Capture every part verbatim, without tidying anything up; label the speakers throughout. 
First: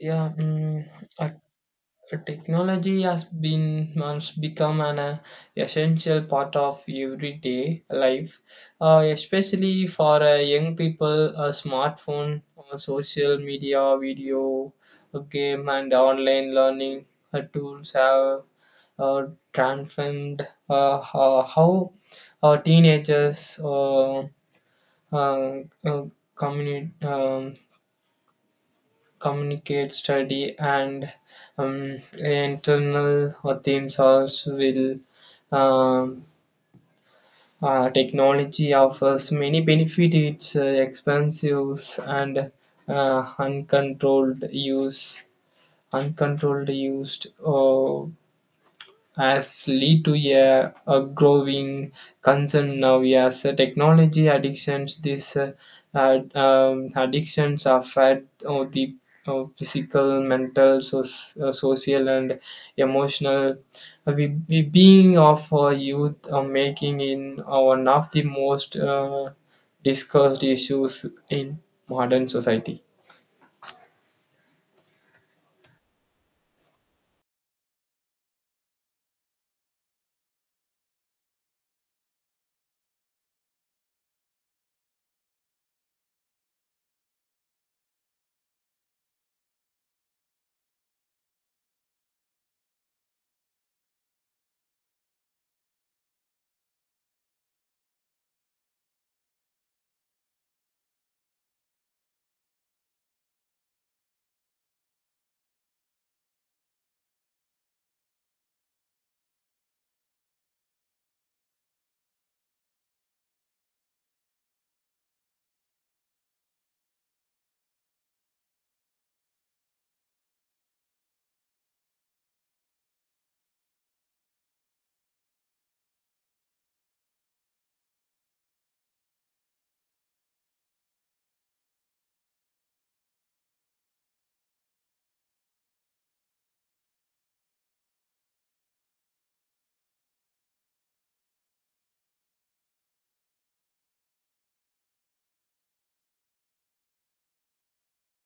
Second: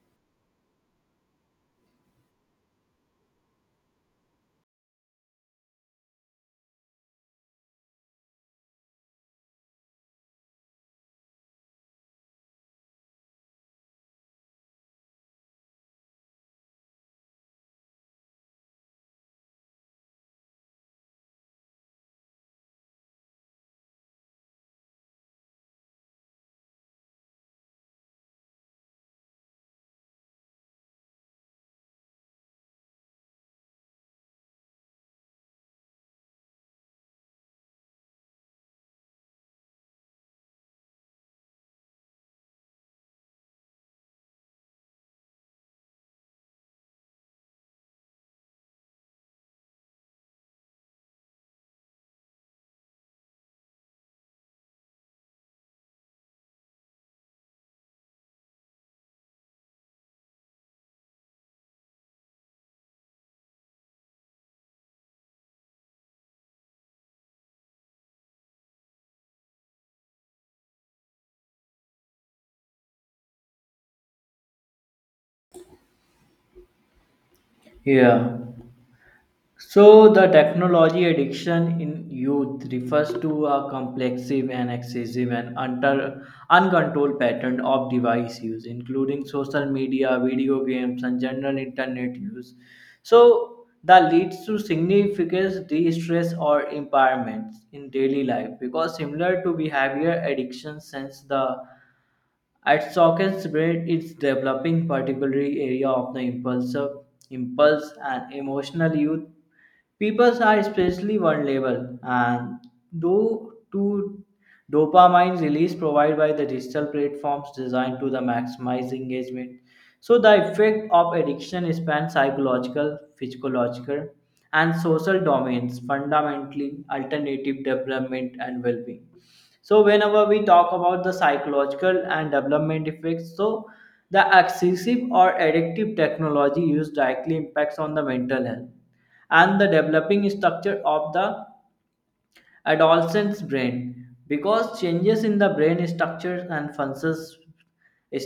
Speaker 1: Yeah, mm, uh, technology has been has become an uh, essential part of everyday life, uh, especially for uh, young people. A smartphone, uh, social media, video, uh, game, and online learning uh, tools have uh, transformed uh, ho- how uh, teenagers uh, uh, uh, communi- um, communicate, study, and um, internal themes also will. Um, uh, Technology offers many benefits. It's uh, expensive and uh, uncontrolled use, uncontrolled used. Uh, has led to a, a growing concern now as uh, technology addictions, these uh, uh, um, addictions affect uh, the uh, physical, mental, so, uh, social and emotional. Uh, we, we being of our youth are making in uh, one of the most uh, discussed issues in modern society.
Speaker 2: Yeah. So, the technology addiction in youth refers to a complexive and excessive and under, uncontrolled pattern of device use, including social media, video games, and general internet use. So, that leads to significant de-stress or impairments in daily life because similar to behavior addiction since the at Sawkins brain is developing particular area of the impulsive impulse and emotional youth. People are especially vulnerable, and due to dopamine release provided by the digital platforms designed to the maximize engagement. So the effect of addiction spans psychological, physiological, and social domains, fundamentally alternative development and well-being. So whenever we talk about the psychological and development effects, so the excessive or addictive technology use directly impacts on the mental health and the developing structure of the adolescent's brain because changes in the brain structures and functions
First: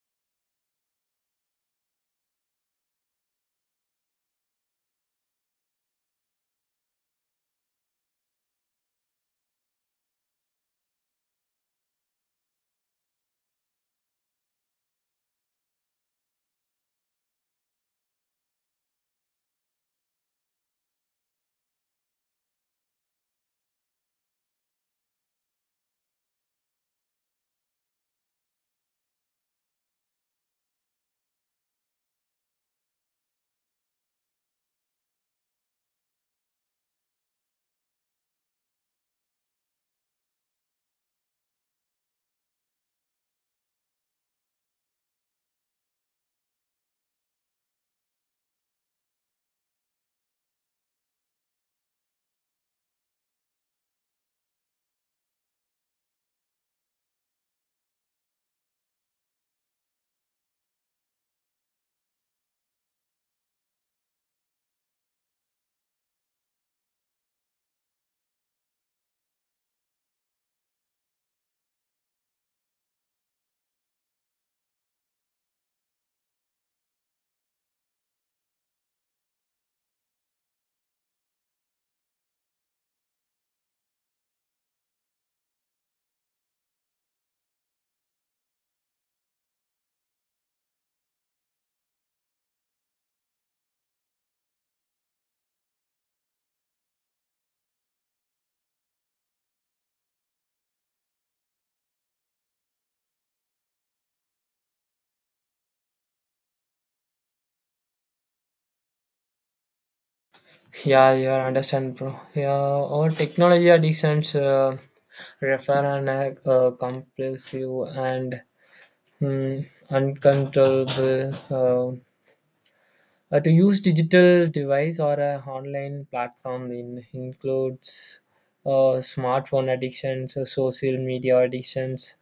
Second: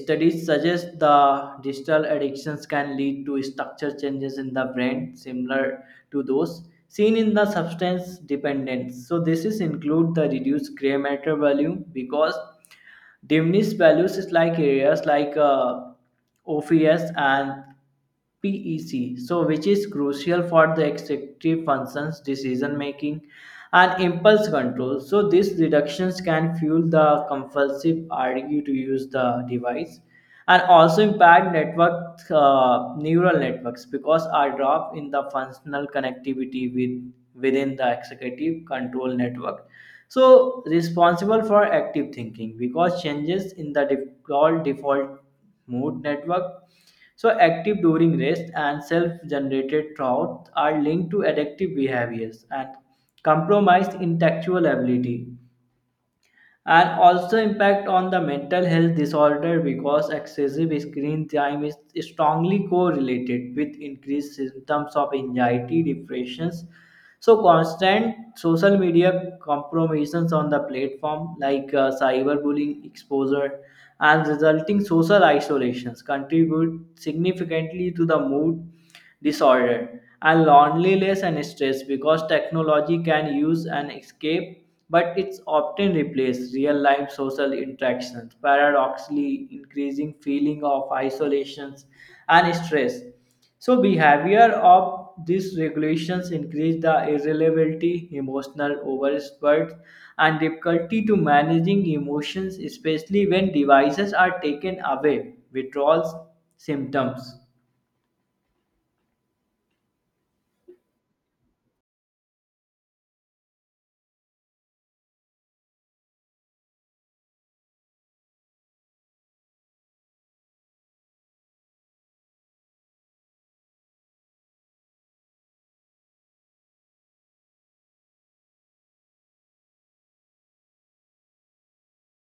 Speaker 2: studies suggest the digital addictions can lead to structure changes in the brain similar to those seen in the substance dependence, so this is include the reduced gray matter value because diminished values is like areas like uh, O P S and P E C, so which is crucial for the executive functions, decision making, and impulse control. So these reductions can fuel the compulsive urge to use the device, and also impact network uh, neural networks because are drop in the functional connectivity with within the executive control network, so responsible for active thinking because changes in the default default mode network, so active during rest and self-generated thoughts are linked to addictive behaviors and compromised intellectual ability, and also impact on the mental health disorder because excessive screen time is strongly correlated with increased symptoms of anxiety depressions. So constant social media compromises on the platform like uh, cyberbullying exposure and resulting social isolations contribute significantly to the mood disorder and loneliness and stress because technology can use an escape, but it's often replaced real life social interactions, paradoxically increasing feeling of isolations and stress. So behavior of these regulations increase the irritability, emotional overspurt, and difficulty to managing emotions, especially when devices are taken away. Withdrawals symptoms.
Speaker 1: Yeah, you are understand, bro. Yeah, all technology addictions uh, refer an uh, compulsive and mm, uncontrollable uh, uh, to use digital device or a online platform in includes uh, smartphone addictions, uh, social media addictions,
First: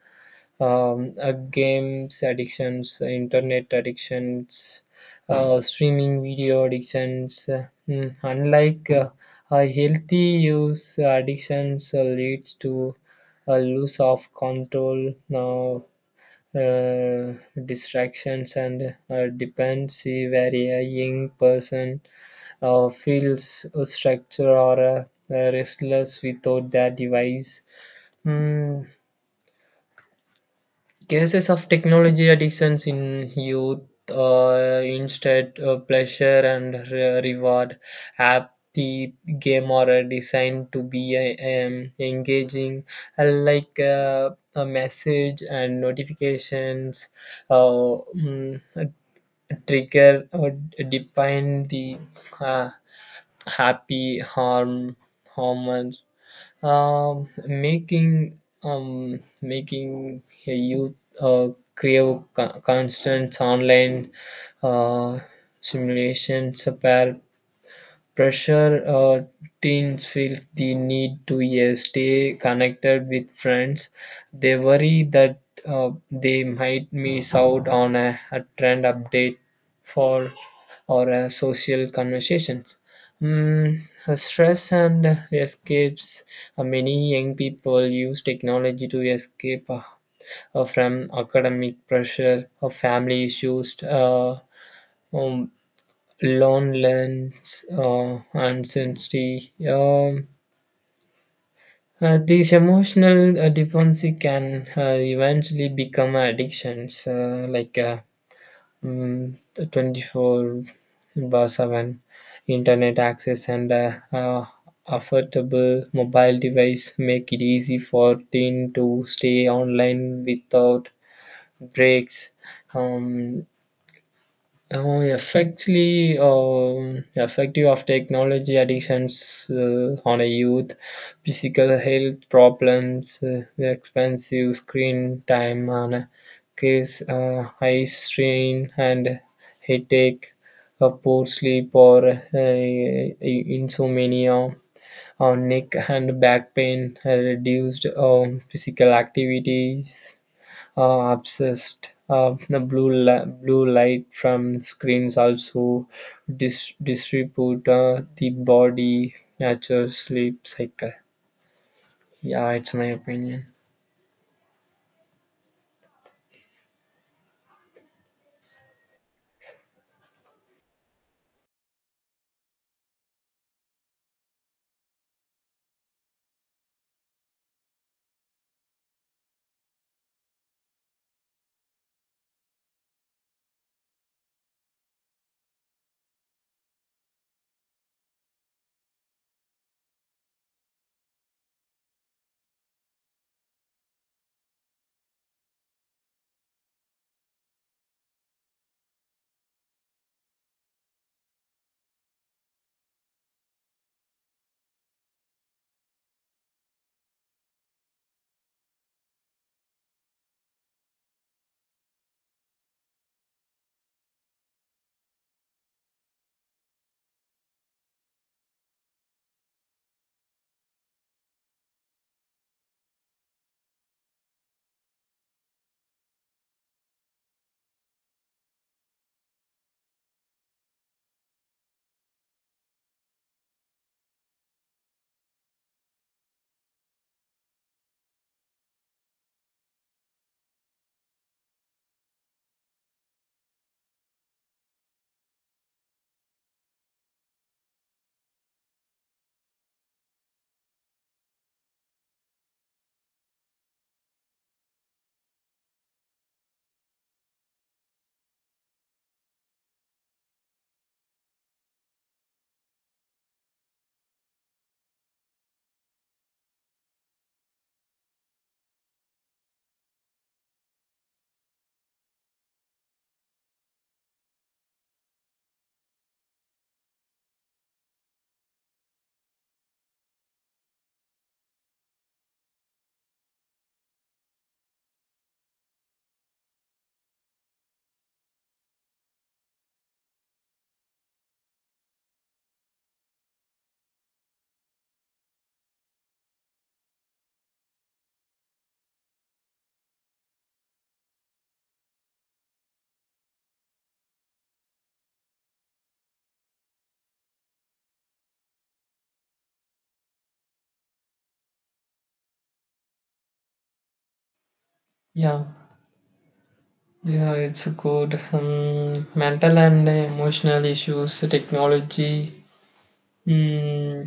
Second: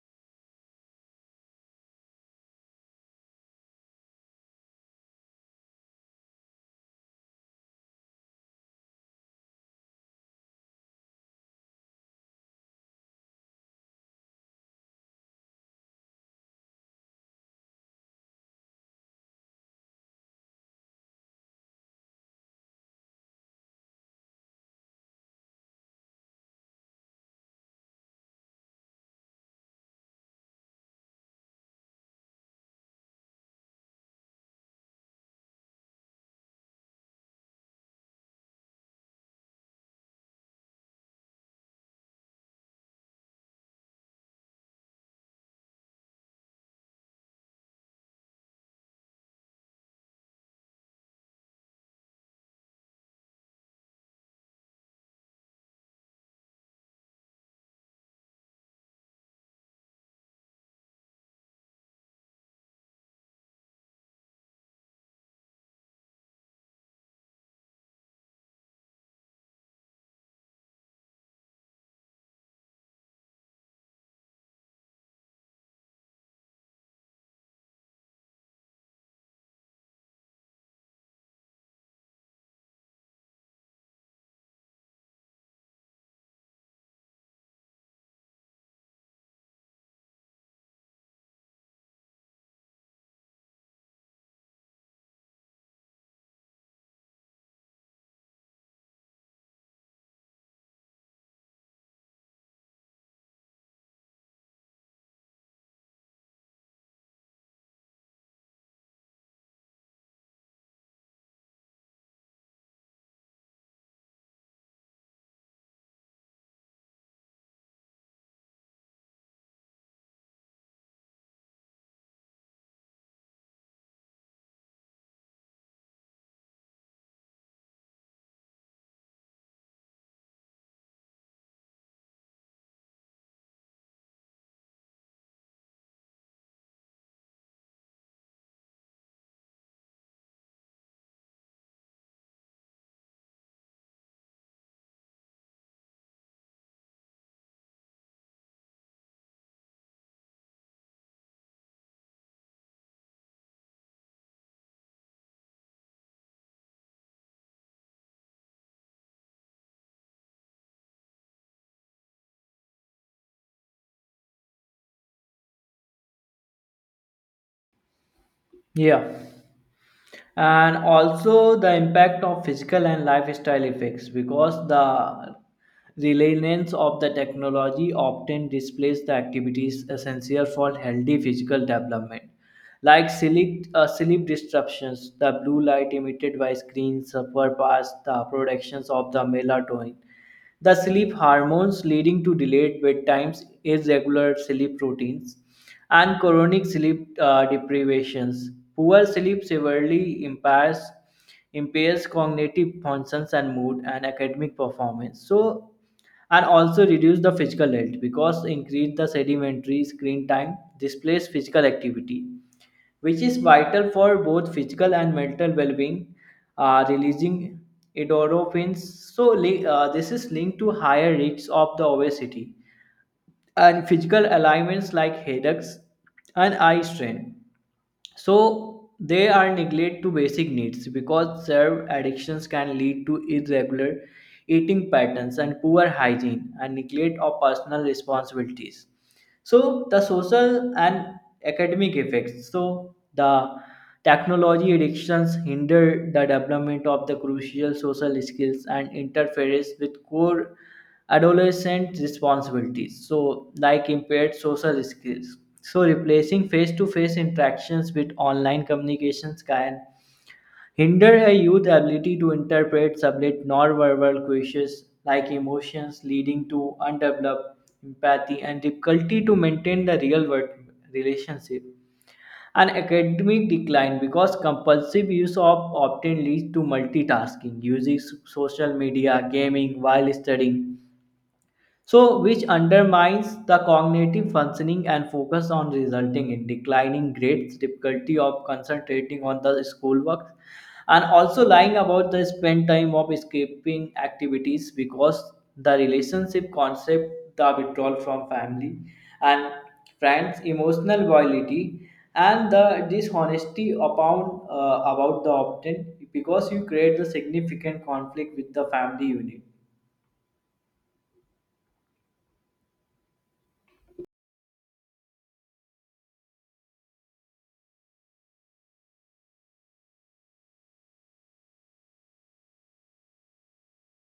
Speaker 1: um, uh, games addictions, internet addictions, uh, streaming video addictions. Uh, mm, unlike uh, a healthy use, addictions uh, leads to a loss of control, now uh, distractions and uh, dependency, where a young person uh, feels a structure or uh, uh, restless without their device. Mm, Cases of technology addictions in youth, uh, instead uh, pleasure and re- reward app, the game are designed to be uh, um, engaging, uh, like uh, a message and notifications, uh, mm, trigger or define the uh, happy harm hormones, um, making um, making a youth uh, crave co- constant online uh, simulations, uh, par- pressure, uh, teens feel the need to uh, stay connected with friends. They worry that uh, they might miss out on a, a trend update for or a social conversations. Mm, uh, Stress and escapes. Uh, many young people use technology to escape uh, uh, from academic pressure or family issues. Uh, um, Loneliness, uh, uncertainty. Um, uh, these emotional uh, dependency can uh, eventually become addictions, uh, like uh, mm, the twenty-four bar seven internet access and uh, uh, affordable mobile device make it easy for teen to stay online without breaks. Um, Uh, effectively, um, effective of technology addictions uh, on a youth, physical health problems, uh, the expensive screen time on a case, uh, eye strain and headache, a poor sleep or uh, insomnia, or neck and back pain, uh, reduced um, physical activities uh, obsessed. Uh, the blue li- blue light from screens also dis- distribute uh, the body natural sleep cycle. Yeah, it's my opinion.
Speaker 2: Yeah. And also the impact of physical and lifestyle effects because the reliance of the technology often displaces the activities essential for healthy physical development, like sleep, uh, sleep disruptions. The blue light emitted by screens suffer past the productions of the melatonin, the sleep hormones, leading to delayed bedtimes, irregular sleep routines, and chronic sleep uh, deprivations. Poor sleep severely impairs impairs cognitive functions and mood and academic performance. So, and also reduce the physical health because increase the sedentary screen time displace physical activity, which is vital for both physical and mental well-being, uh, releasing endorphins. So li- uh, this is linked to higher risks of the obesity and physical ailments like headaches and eye strain. So they are neglect to basic needs because serve addictions can lead to irregular eating patterns and poor hygiene and neglect of personal responsibilities. So the social and academic effects, so the technology addictions hinder the development of the crucial social skills and interferes with core adolescent responsibilities, so like impaired social skills. So replacing face-to-face interactions with online communications can hinder a youth's ability to interpret sublet nonverbal cues like emotions, leading to undeveloped empathy and difficulty to maintain the real world relationship. An academic decline because compulsive use of often leads to multitasking, using s- social media, gaming while studying, so which undermines the cognitive functioning and focus on, resulting in declining grades, difficulty of concentrating on the schoolwork, and also lying about the spend time of escaping activities because the relationship concept, the withdrawal from family and friends, emotional viability, and the dishonesty upon uh, about the opt, because you create the significant conflict with the family unit.
Speaker 1: Yeah, yeah, it's good. Um, mental and emotional issues, technology. Mm,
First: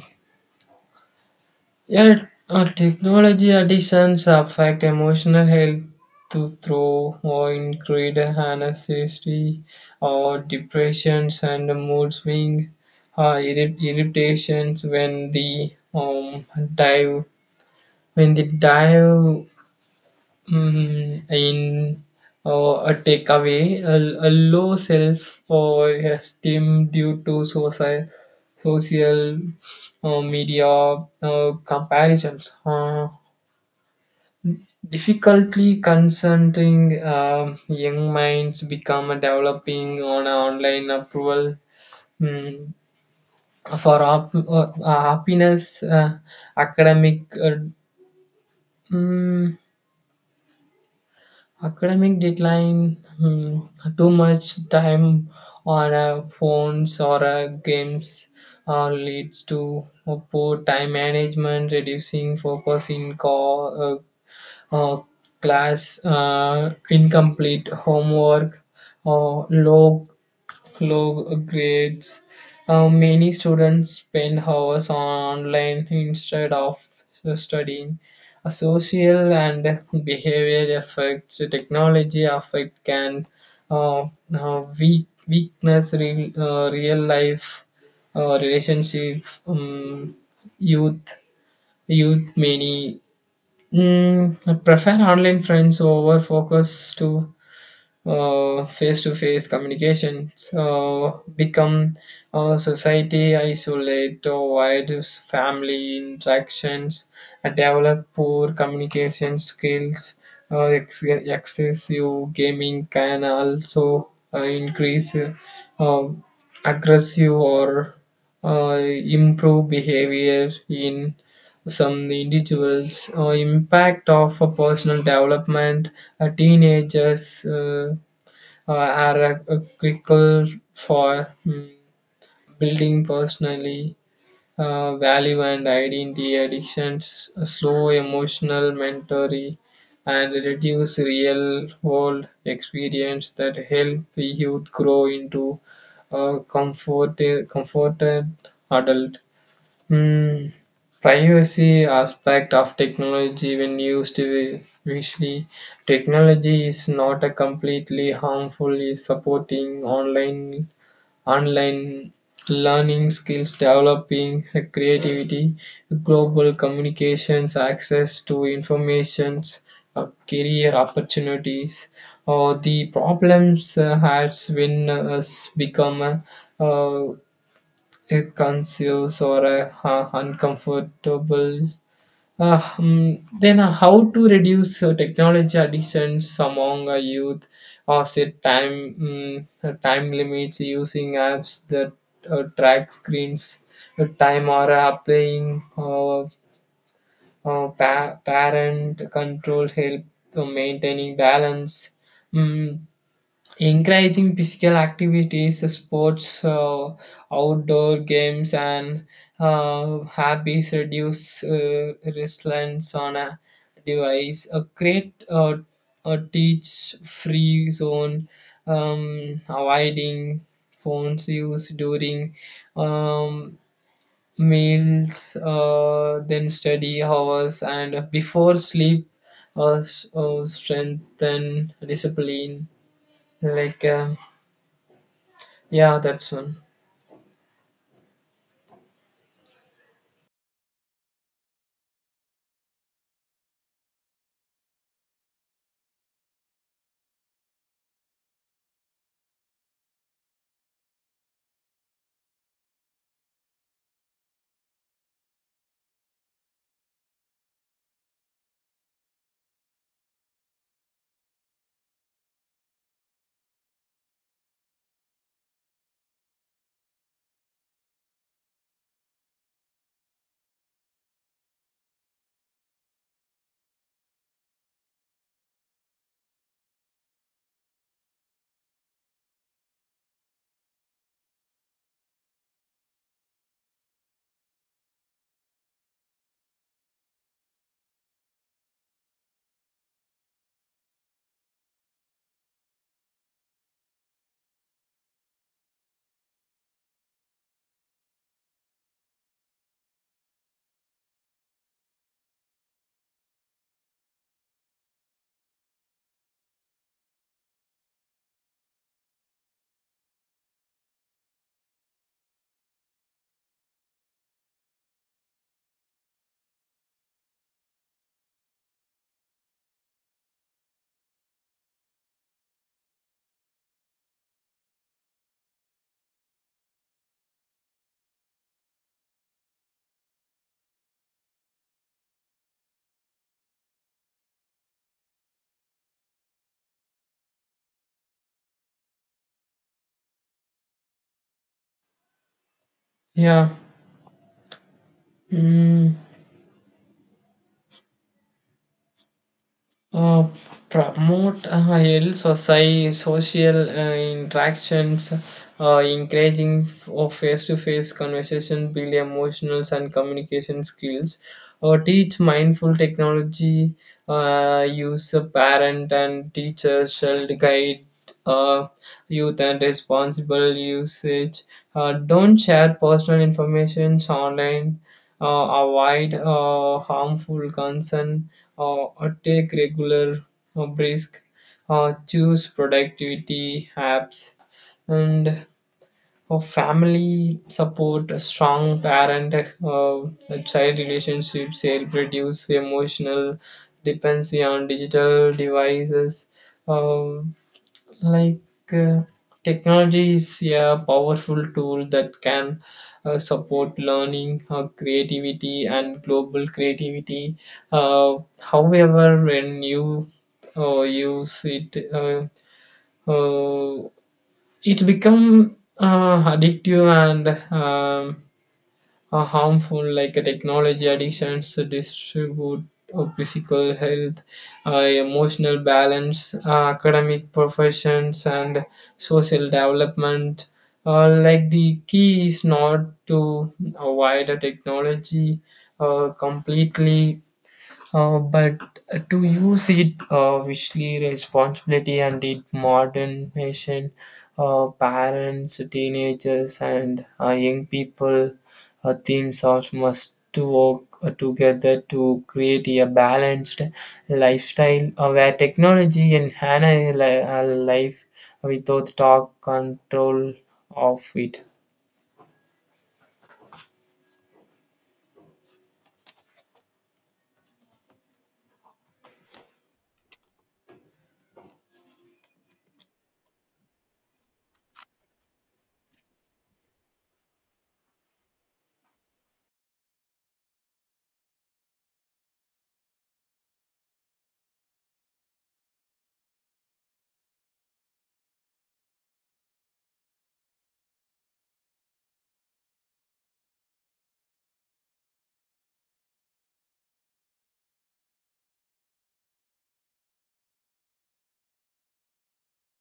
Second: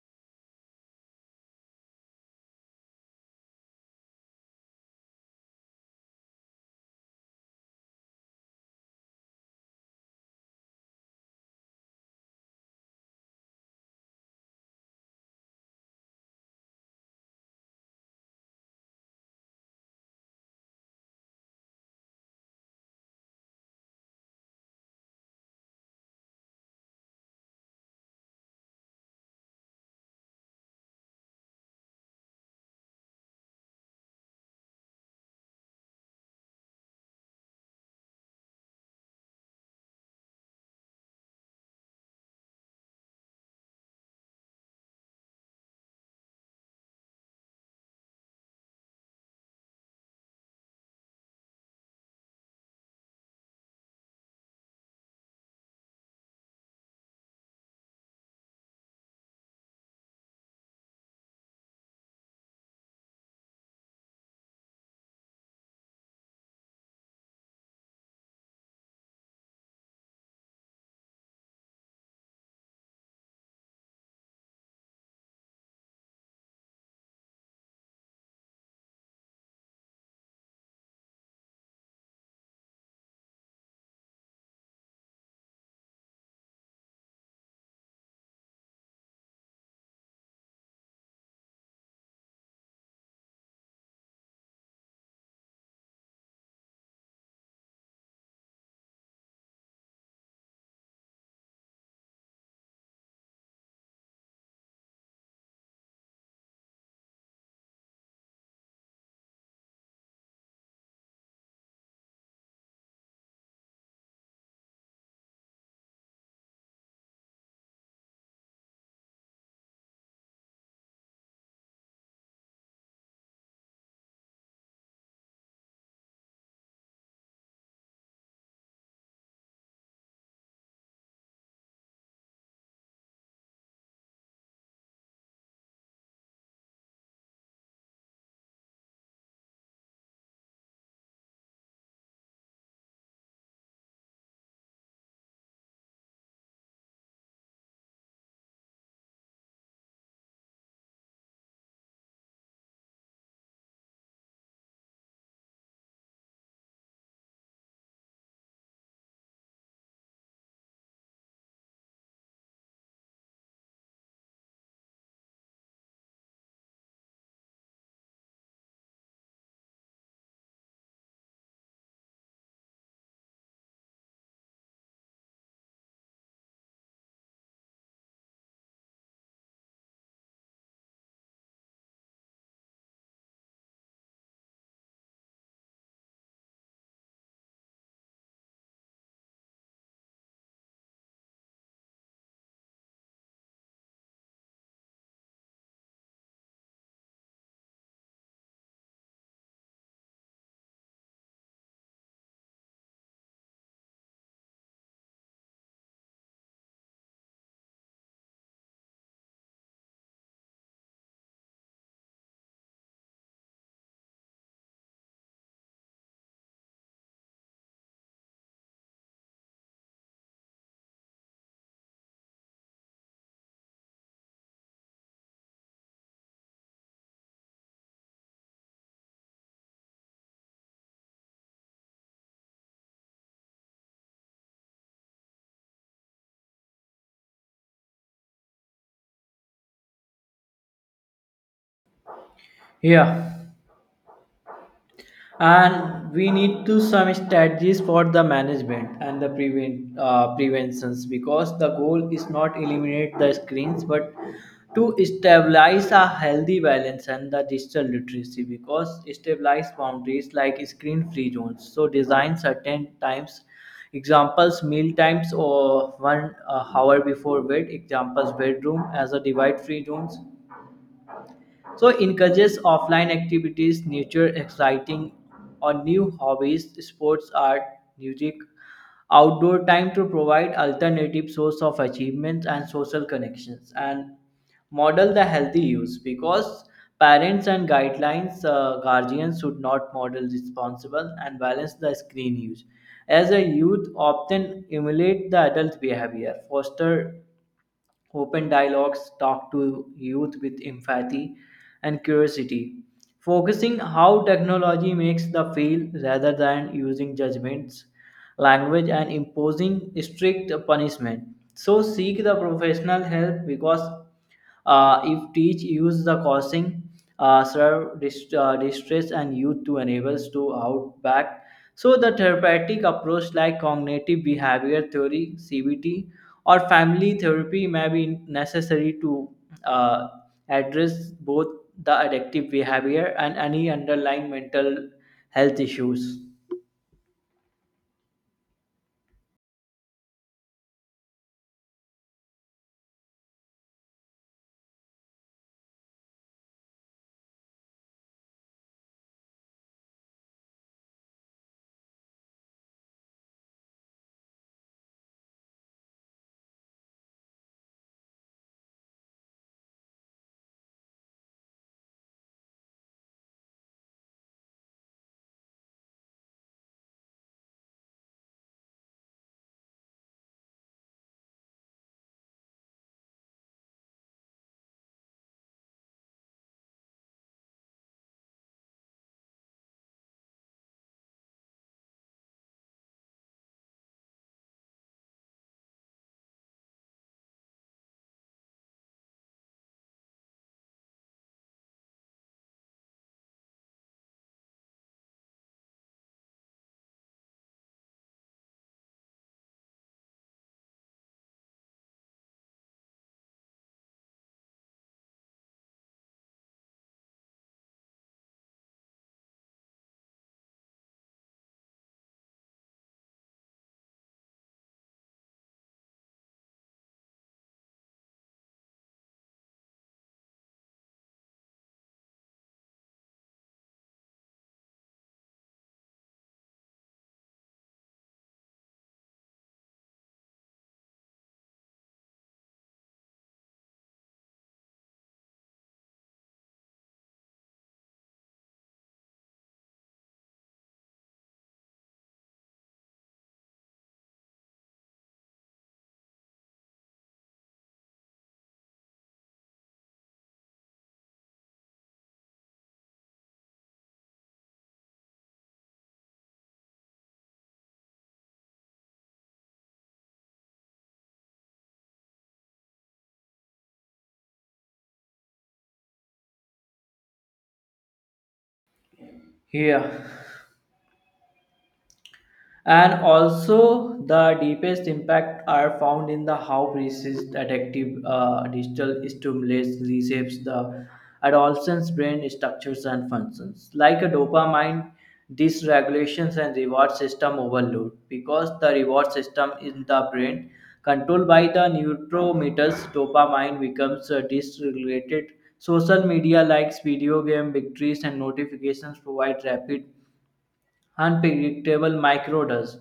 Speaker 1: Yet, uh, technology additions affect emotional health to through or increased anxiety or depressions and mood swing, uh, irri- irritations when the um dive when the dive. Mm, in uh, a takeaway, a, a low self uh, esteem due to social, social uh, media uh, comparisons. Uh, difficultly consenting um young minds become developing on online approval mm, for op- uh, happiness, uh, academic. Uh, mm, Academic decline, hmm, too much time on uh, phones or uh, games uh, leads to a poor time management, reducing focus in co- uh, uh, class, uh, incomplete homework, or low low grades. Uh, many students spend hours online instead of studying. A social and behavioral effects, technology affect can uh, uh, weak, weakness real, uh, real life uh, relationship. Um, youth Youth many mm, prefer online friends over focus to face to face communications, uh, become uh, society isolate or wide family interactions, uh, develop poor communication skills. Uh, ex- excessive gaming can also uh, increase uh, uh, aggressive or uh, improve behavior in some individuals. Uh, impact of a personal development, uh, teenagers uh, uh, are a, a critical for mm, building personally uh, value and identity addictions, slow emotional mentoring, and reduce real world experience that help the youth grow into a comfort, comforted adult. Hmm. Privacy aspect of technology, when used wisely, technology is not a completely harmful, is supporting online online learning, skills developing, creativity, global communications, access to informations, uh, career opportunities, or the problems uh, has when uh, us become uh, uh, a conscious or a, uh, uncomfortable. Uh, hmm, then uh, how to reduce uh, technology addictions among uh, youth or set time mm, uh, time limits using apps that uh, track screens uh, time or applying uh, uh, pa- parent control help to maintaining balance. Mm, Encouraging physical activities, sports, uh, outdoor games, and uh, hobbies reduce uh, reliance on a device. A create uh, a teach free zone, um, avoiding phones use during um, meals, uh, then study hours, and before sleep. Uh, s- uh, strengthen discipline like. Um, yeah, that's one.
Speaker 2: Yeah. And we need to some strategies for the management and the prevent uh, preventions because the goal is not eliminate the screens, but to stabilize a healthy balance and the digital literacy because stabilize boundaries like screen free zones. So design certain times, examples meal times or one uh, hour before bed, examples bedroom as a divide free zones. So encourages offline activities, nature exciting or new hobbies, sports, art, music, outdoor time to provide alternative source of achievements and social connections, and model the healthy use because parents and guidelines uh, guardians should not model responsible and balance the screen use as a youth often emulate the adult behavior. Foster open dialogues, talk to youth with empathy and curiosity, focusing how technology makes the field rather than using judgments, language, and imposing strict punishment. So seek the professional help because uh, if teach use the causing uh, serve dist- uh, distress and youth to enables to out back. So the therapeutic approach like cognitive behavior theory C B T or family therapy may be necessary to uh, address both the addictive behavior and any underlying mental health issues.
Speaker 1: Yeah. Mm. uh, Promote higher soci- social uh, interactions, uh, encouraging of face-to-face conversation, build emotional and communication skills, uh, teach mindful technology, uh, use a parent and teacher shall guide uh, youth and responsible usage. Uh, don't share personal information online. Uh, avoid uh, harmful concern uh, or take regular uh, brisk, uh, choose productivity apps, and uh, family support, a strong parent uh, child relationships, help reduce emotional dependency on digital devices. Uh, like uh, technology is a powerful tool that can uh, support learning, uh, creativity and global creativity. uh, However, when you uh, use it uh, uh, it become uh, addictive and um, are harmful. Like uh, technology addictions, uh, distribute of physical health, uh, emotional balance, uh, academic professions, and social development. Uh, like the key is not to avoid a technology uh, completely, uh, but to use it uh, wisely, responsibility, and it modern nation, uh, parents, teenagers, and uh, young people, uh, themes all must to work uh, together to create a balanced lifestyle uh, where technology enhances li- uh, life without talk control of it.
Speaker 2: Yeah. And also, the deepest impact are found in the how precise addictive uh, digital stimulus reshapes the adolescent's brain structures and functions. Like a dopamine, dysregulations and reward system overload because the reward system in the brain, controlled by the neurotransmitters dopamine, becomes uh, dysregulated. Social media likes, video game victories, and notifications provide rapid unpredictable microdose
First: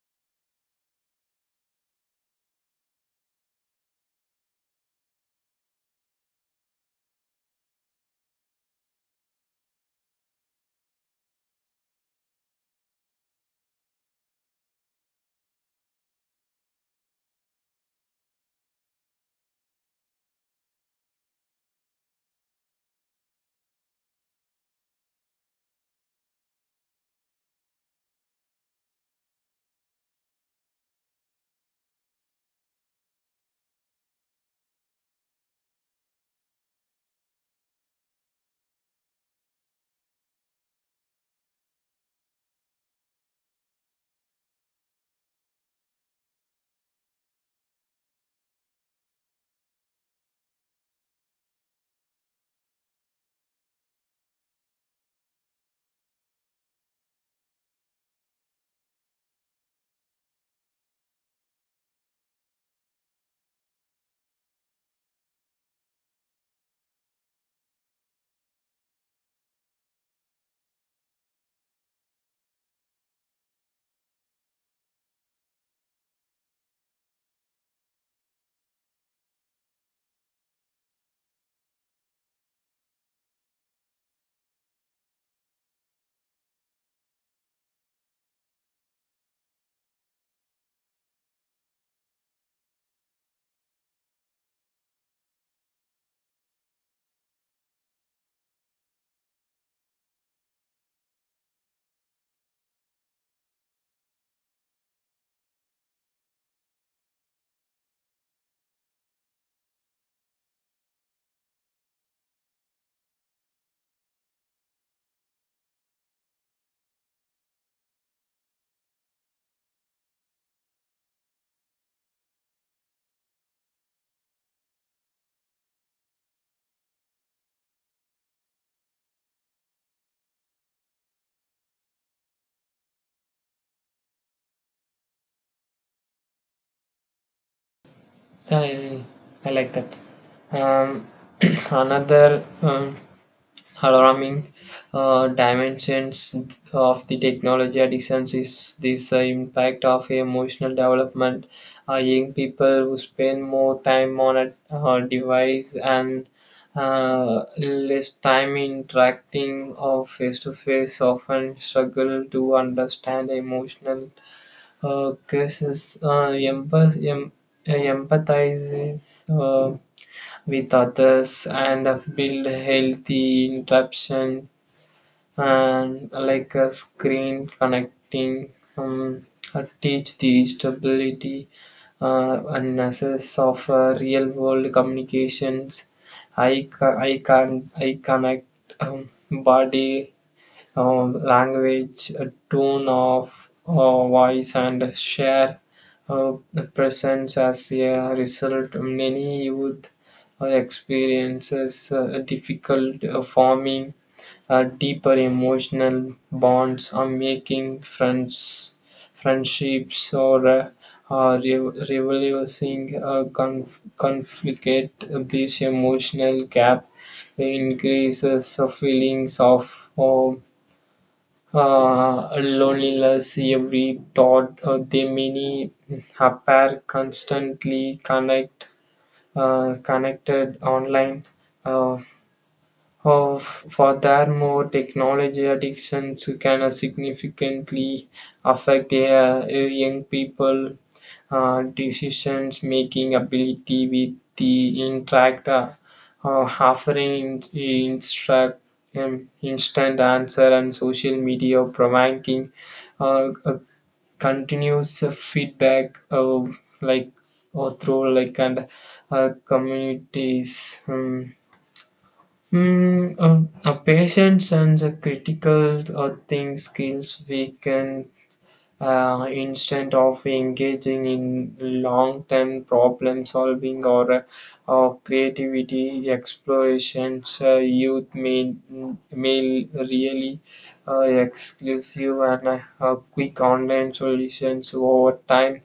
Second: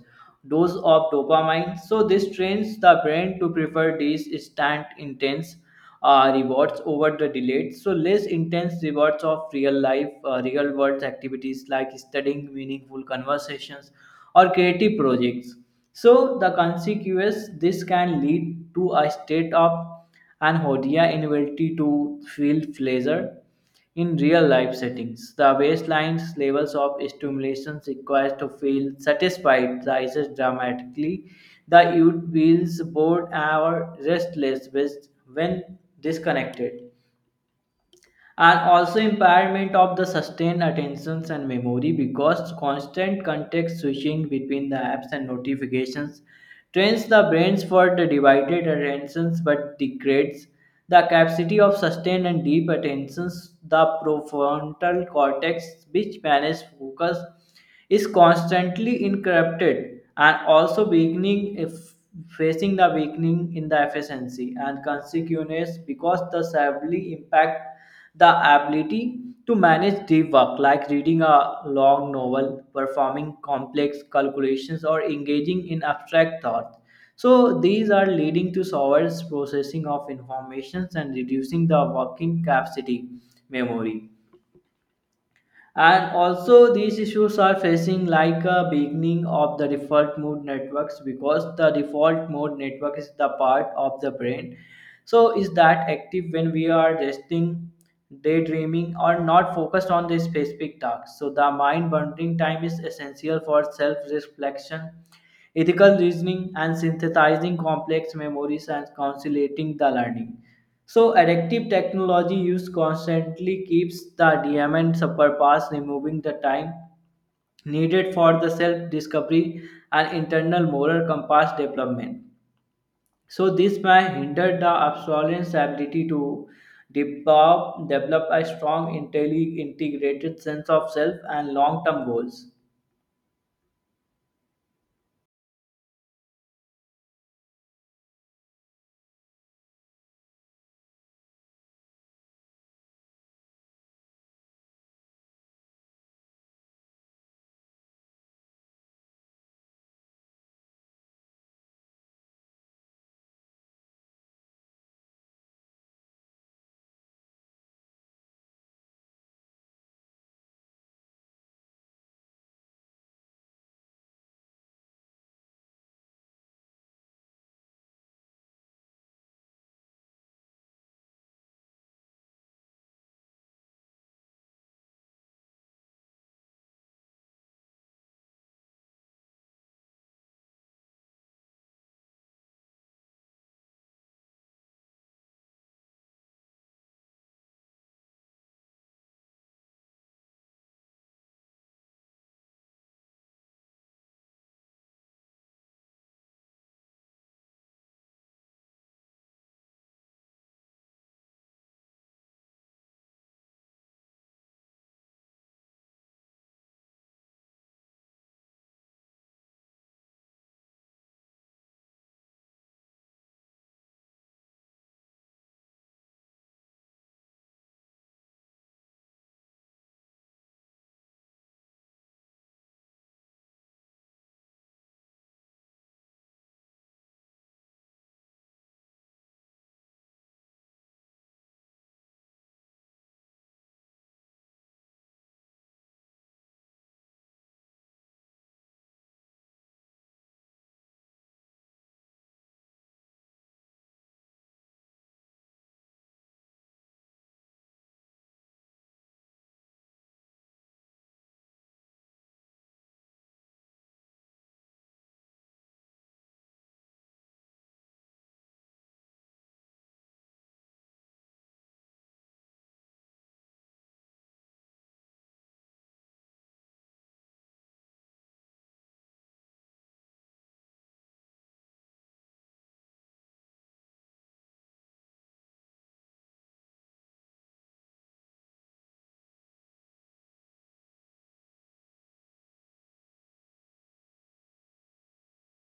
Speaker 2: dose of dopamine. So this trains the brain to prefer these instant intense uh, rewards over the delayed. So less intense rewards of real life, uh, real world activities like studying, meaningful conversations, or creative projects. So the consequence, this can lead to a state of anhedonia, inability to feel pleasure in real life settings. The baseline's levels of stimulation required to feel satisfied rises dramatically. The youth feels bored or restless with- when disconnected, and also impairment of the sustained attentions and memory because constant context switching between the apps and notifications trains the brains for the divided attentions but degrades the capacity of sustained and deep attentions. The prefrontal cortex, which manages focus, is constantly interrupted, and also weakening if facing the weakening in the efficiency and consequence because the severely impact the ability to manage deep work, like reading a long novel, performing complex calculations, or engaging in abstract thought. So these are leading to slower processing of information and reducing the working capacity memory, and also these issues are facing like a beginning of the default mode networks because the default mode network is the part of the brain, so is that active when we are resting, daydreaming, or not focused on the specific task. So the mind wandering time is essential for self reflection, ethical reasoning, and synthesizing complex memories and consolidating the learning. So adaptive technology used constantly keeps the diamond superpass, removing the time needed for the self-discovery and internal moral compass development. So this may hinder the absolute's ability to develop, develop a strong, intelli- integrated sense of self and long-term goals.
Speaker 1: I, I like that. Um, another. Um, alarming uh, dimensions of the technology addictions is this uh, impact of emotional development. Uh, young people who spend more time on a uh, device and uh, less time interacting or face to face often struggle to understand emotional uh, causes. Uh, empath- em- empathizes uh, with others and build healthy interactions, and like a screen connecting um, uh, teach the stability uh, and access of uh, real world communications. I ca- i can i connect um, body um, language, uh, tone of uh, voice and share uh, presence. As a result, many youth uh, experiences uh, difficult uh, forming uh, deeper emotional bonds or making friends friendships or uh, uh, re- reversing a conf- conflict. This emotional gap increases the feelings of um, uh, loneliness. Every thought of the many appear constantly connect uh, connected online. uh, uh, Furthermore, technology addictions can uh, significantly affect uh, young people' uh, decisions making ability with the interact, uh, uh, offering instruct, um, instant answer and social media providing uh, a continuous feedback, uh, like or through like and uh, communities. Um, Mm, um, a patience and the critical uh, thing skills we can, uh, instead of engaging in long-term problem solving or uh, or creativity explorations, uh, youth may may really uh, exclusive and uh, uh, quick online solutions. Over time,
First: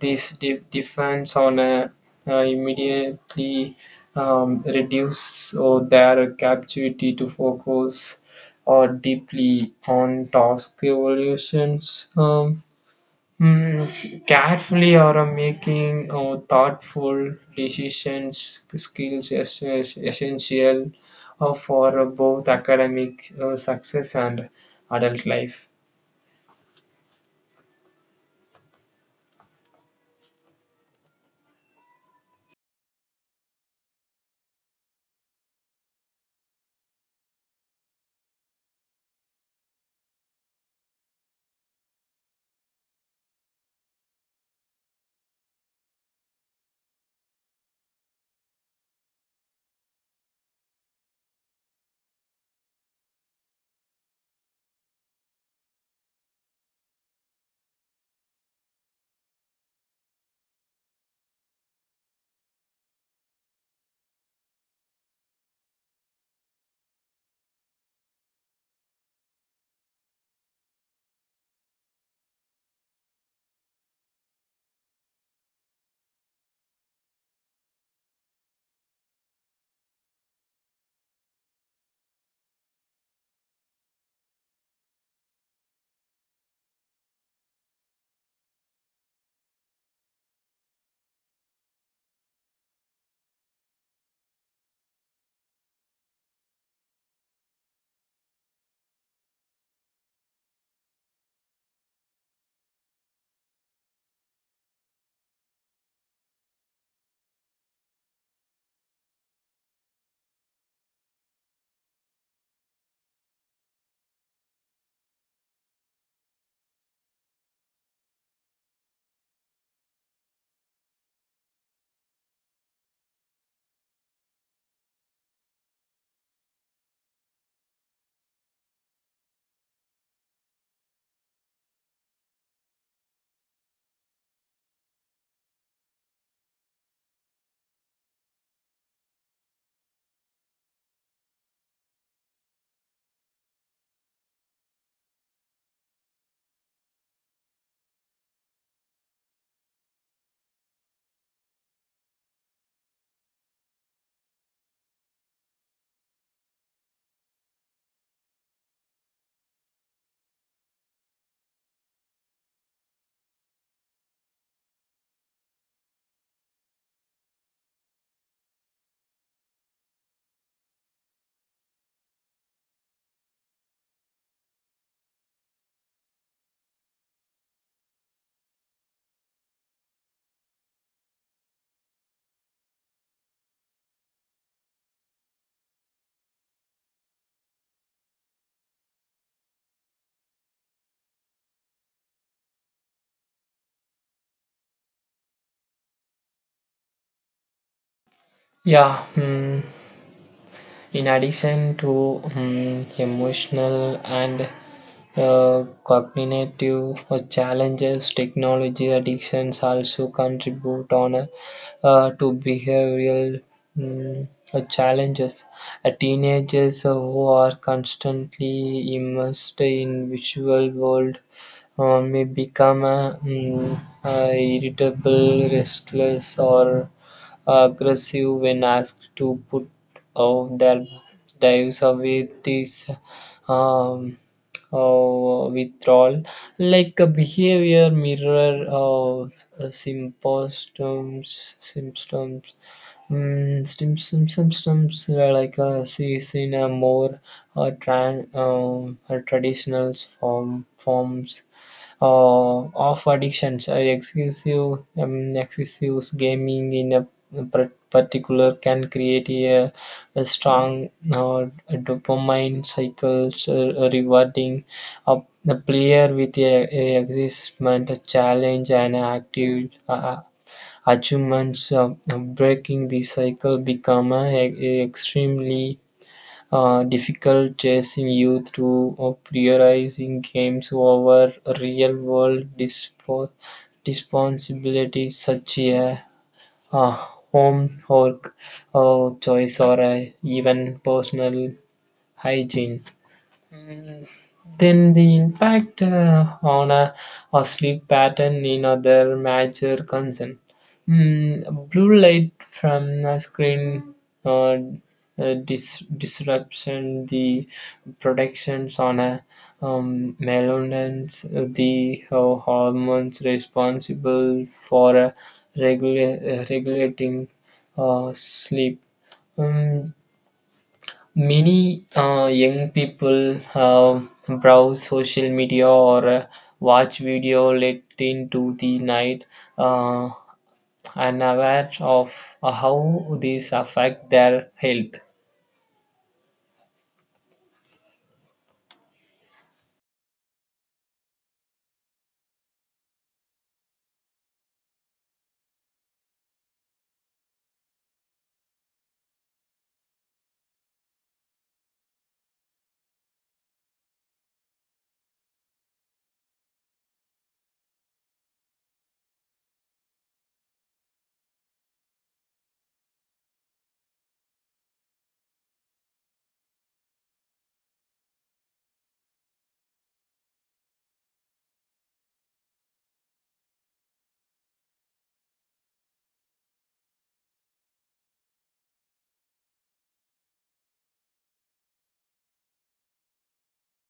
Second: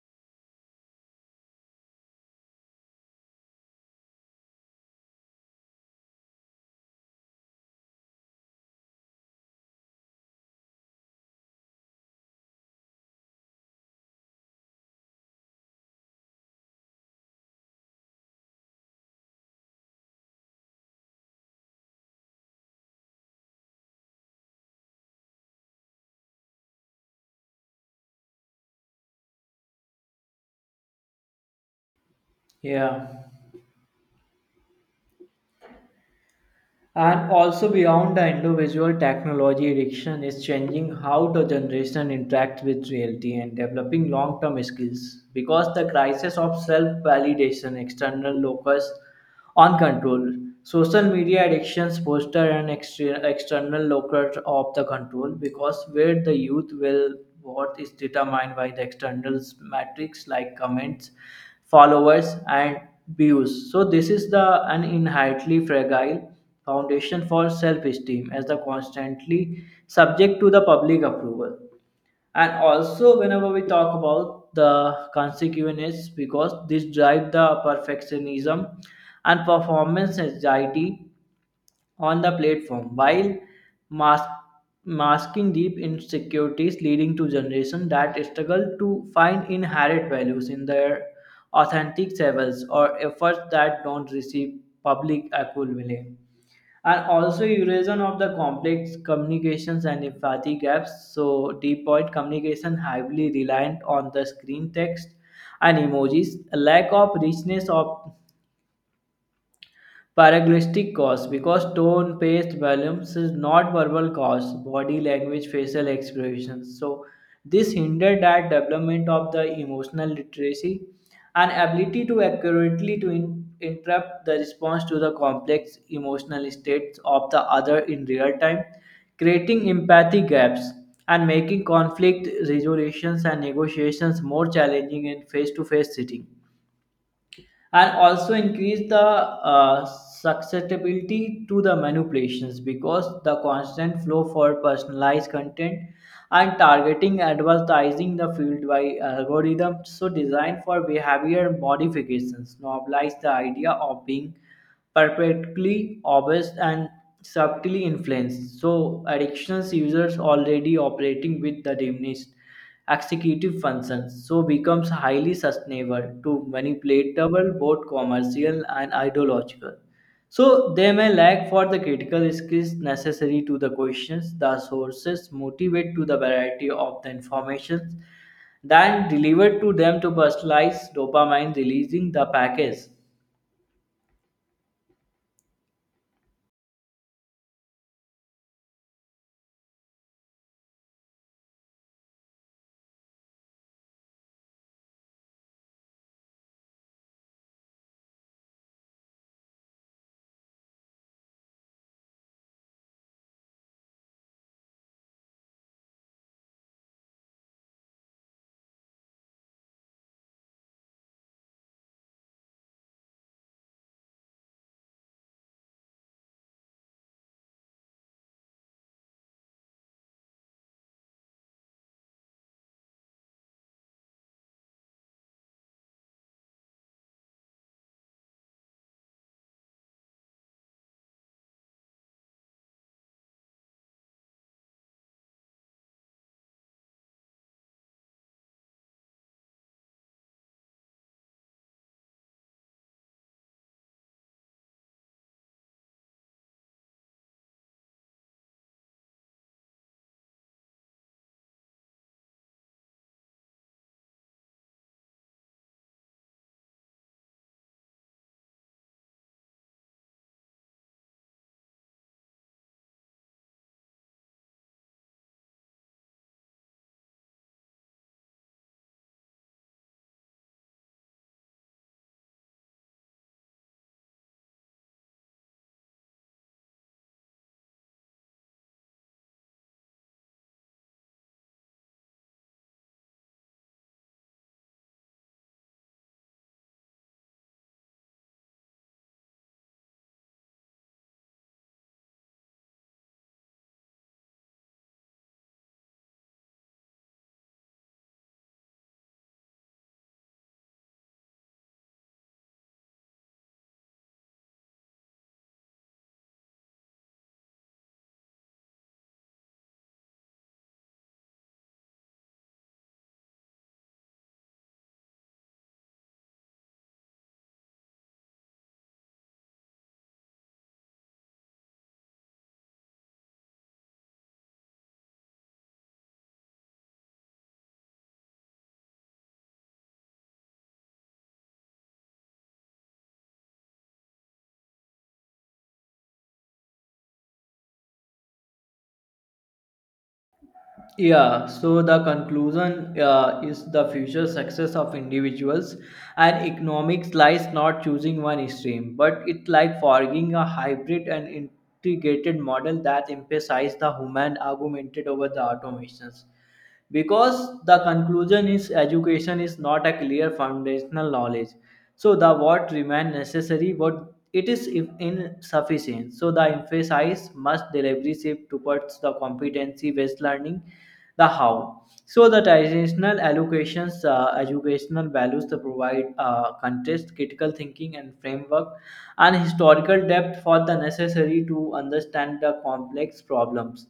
Speaker 1: this de- defense on a, uh, immediately um, reduce or their captivity to focus or deeply on task evolutions, um, mm, carefully or uh, making uh, thoughtful decisions skills is is essential uh, for uh, both academic uh, success and adult life.
Speaker 2: Yeah. And also beyond the individual, technology addiction is changing how the generation interacts with reality and developing long-term skills because the crisis of self-validation, external locus on control, social media addictions foster an exter- external locus of the control because where the youth will what is determined by the external metrics like comments, followers, and views. So this is the an inherently fragile foundation for self-esteem, as the constantly subject to the public approval. And also whenever we talk about the consequences, because this drive the perfectionism and performance anxiety on the platform while mas- masking deep insecurities, leading to generations that struggle to find inherent values in their authentic selves or efforts that don't receive public acclaim. And also erosion of the complex communications and empathy gaps, so deep point communication heavily reliant on the screen text and emojis, a lack of richness of Paraglystic cause because tone, pace, balance is not verbal cause, body language, facial expressions. So this hindered that development of the emotional literacy and ability to accurately to in- interrupt the response to the complex emotional states of the other in real time, creating empathy gaps and making conflict resolutions and negotiations more challenging in face-to-face setting. And also increase the uh, susceptibility to the manipulations because the constant flow for personalized content and targeting advertising the field by algorithm, so designed for behavior modifications, normalize the idea of being perfectly obvious and subtly influenced. So addictions users already operating with the diminished executive functions, so becomes highly sustainable to manipulatable, both commercial and ideological. So they may lack for the critical skills necessary to the questions the sources motivate to the variety of the information then delivered to them to personalize dopamine releasing the package.
Speaker 1: Yeah, mm. In addition to um, emotional and uh, cognitive challenges, technology addictions also contribute on a uh, to behavioral mm, uh, challenges. Uh, teenagers who are constantly immersed in visual world uh, may become uh, mm, uh, irritable, restless, or aggressive when asked to put out their dives away. This um, uh, withdrawal like a behavior mirror of uh, symptoms symptoms mm, symptoms symptoms uh, like uh, sees in a more uh, tran- um, uh, traditional form forms uh, of addictions. Uh, excessive um, excessive gaming in a par- particular can create a, a strong uh, dopamine cycles, uh, rewarding a, a player with a, a excitement, a challenge, and active uh, achievements. Uh, breaking the cycle become a, a extremely uh, difficult chasing you through or prioritizing games over real world dispo- responsibilities such as uh, homework or choice or uh, even personal hygiene. Then the impact uh, on a, a sleep pattern in other major concern. Mm, blue light from a screen uh, uh, dis- disruption the productions on a um, melatonin, the uh, hormones responsible for uh, regula- uh, regulating uh, sleep. Um, Many uh, young people um browse social media or uh, watch video late into the night, uh, unaware of how these affect their health.
Speaker 2: Yeah, so the conclusion uh, is the future success of individuals and economics lies not choosing one stream, but it lies forging a hybrid and integrated model that emphasizes the human argumented over the automations because the conclusion is education is not a clear foundational knowledge, so the what remain necessary, but it is in- insufficient. So the emphasis must delivery shift towards the competency based learning, the how. So the traditional allocations uh, educational values to provide uh, context critical thinking and framework and historical depth for the necessary to understand the complex problems.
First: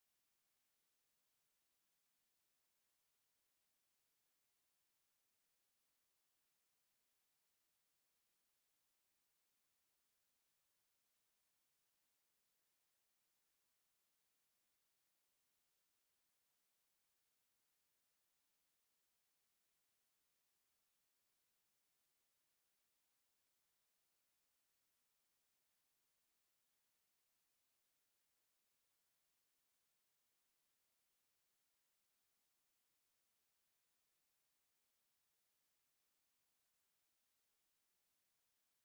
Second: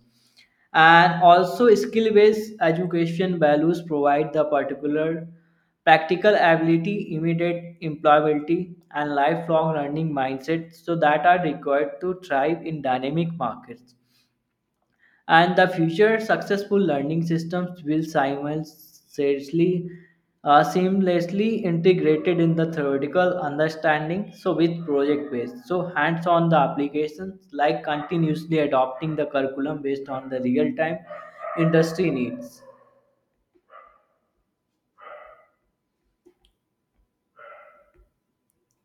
Speaker 2: And also skill based education values provide the particular practical ability, immediate employability, and lifelong learning mindset, so that are required to thrive in dynamic markets. And the future successful learning systems will simultaneously uh, seamlessly integrated in the theoretical understanding, so with project based, so hands on the applications, like continuously adopting the curriculum based on the real time industry needs.